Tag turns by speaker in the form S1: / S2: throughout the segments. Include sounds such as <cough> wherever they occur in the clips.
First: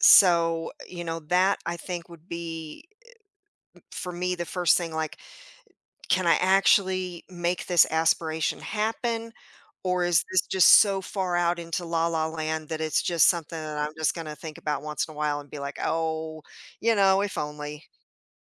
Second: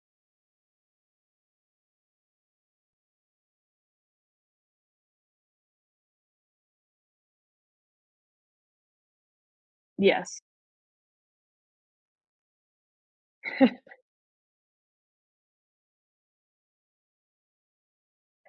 S1: So, u you know that, I think would be, u m for me the first thing, like, "Can I actually make this aspiration happen," or is this
S2: Yes.
S1: just so far out into la, la, land that it's just something that
S2: <chuckles>
S1: I'm just gonna think about once in a while, and be, like, "Oh, you know, if only"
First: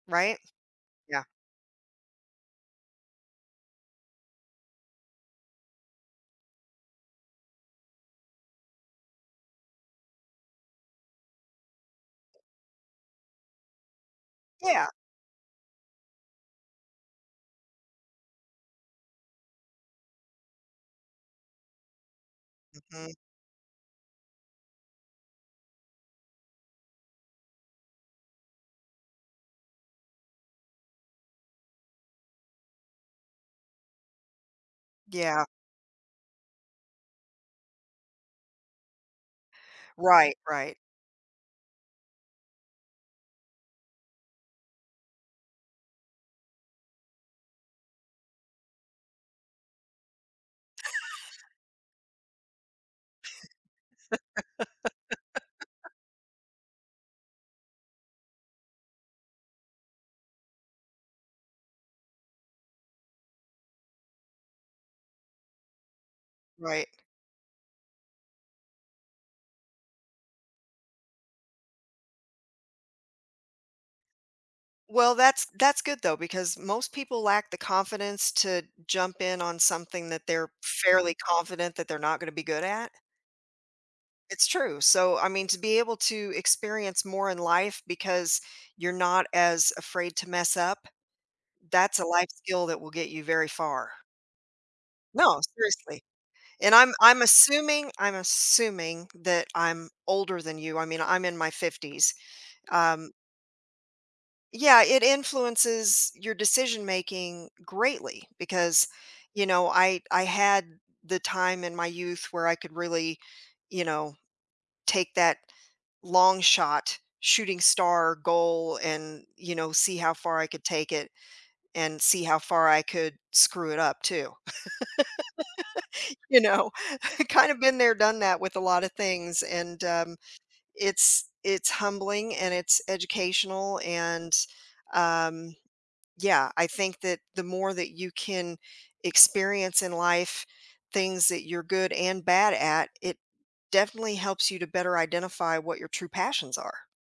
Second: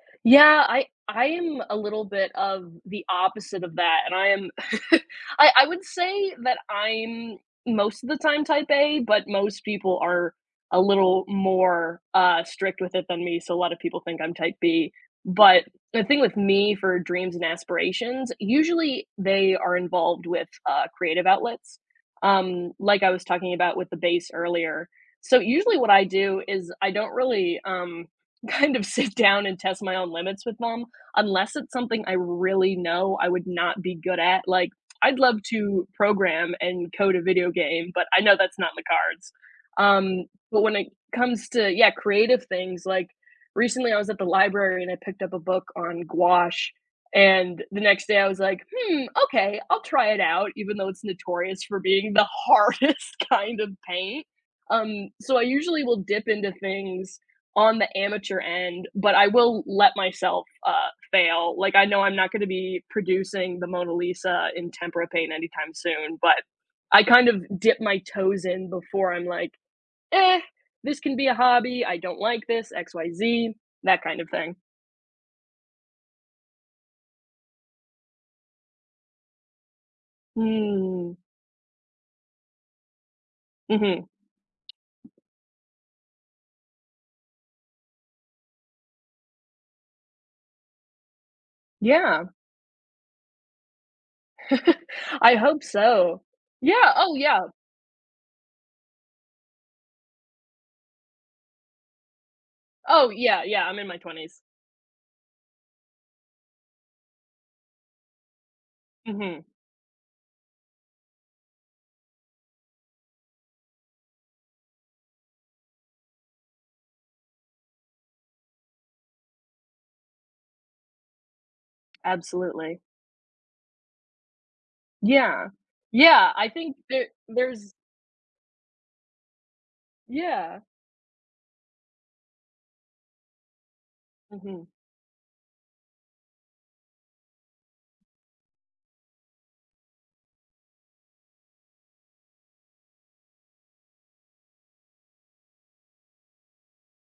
S1: right,
S2: Yeah, I
S1: yeah.
S2: I am a little bit of the opposite of that, and I am <chuckles> I I would say that, I'm most of the time type A, but most people are a little more, uh, strict with it than me, so, a lot of people think I'm type
S1: Yeah.
S2: B. But the thing with me for dreams and aspirations, usually they are involved with, uh, creative outlets, um, like, I
S1: Mhm.
S2: was talking about with the bass earlier. So usually what I do is I don't really, um kind of sit down, and test my own limits with them, unless it's something I really know I would not be good at, like, I'd love
S1: Yeah.
S2: to program, and code a video game, but I know that's not in the cards, um,
S1: Right,
S2: but when
S1: right.
S2: it comes to yeah, creative things, like, recently I was at the library and I picked up a book on gouache, and the next day I was, like, "Hmm, okay, I'll try it out," even though it's
S1: <laughs>
S2: notorious for being the hardest kind of paint, um, so, I usually
S1: <laughs>
S2: will dip into things on the amateur end, but I will let myself, uh, fail. Like, I know I'm not gonna be producing the Mona Lisa in tempera paint anytime soon, but
S1: Right.
S2: I kind of dip my toes in before I'm like, "Eh, this can be a hobby. I don't like this, X, Y, Z, that kind of thing."
S1: Well, that's that's good though, because most people lack the confidence to jump in on something that they're fairly
S2: Mm.
S1: confident that they're not gonna be good at.
S2: Mhm.
S1: It's true, so, I mean to be able to experience more in life because you're not as afraid to mess up, that's a
S2: Yeah.
S1: life skill that will get you very far.
S2: <chuckles> I
S1: No,
S2: hope
S1: seriously,
S2: so
S1: and
S2: Yeah,
S1: I'm
S2: oh,
S1: I'm
S2: yeah.
S1: assuming I'm assuming that I'm older than you, I mean, I'm in my 50s,
S2: Oh,
S1: um
S2: yeah, yeah, I'm in my 20s.
S1: Yeah, it influences your decision making greatly because,
S2: Mhm.
S1: you know, I I had the time in my youth where I could really, you know, take that long shot shooting star goal, and, you know, see how far I could take it, and see how far
S2: Absolutely.
S1: I could screw it up too.
S2: Yeah,
S1: <laughs>
S2: yeah,
S1: You
S2: I
S1: know,
S2: think there
S1: I kinda
S2: there's
S1: been there done that with a lotta things and, um,
S2: Yeah.
S1: it's it's humbling, and it's educational, and,
S2: Mhm.
S1: um, yeah, I think that the more that you can experience in life things that you're good and bad at it definitely helps you to better identify what your true passions are.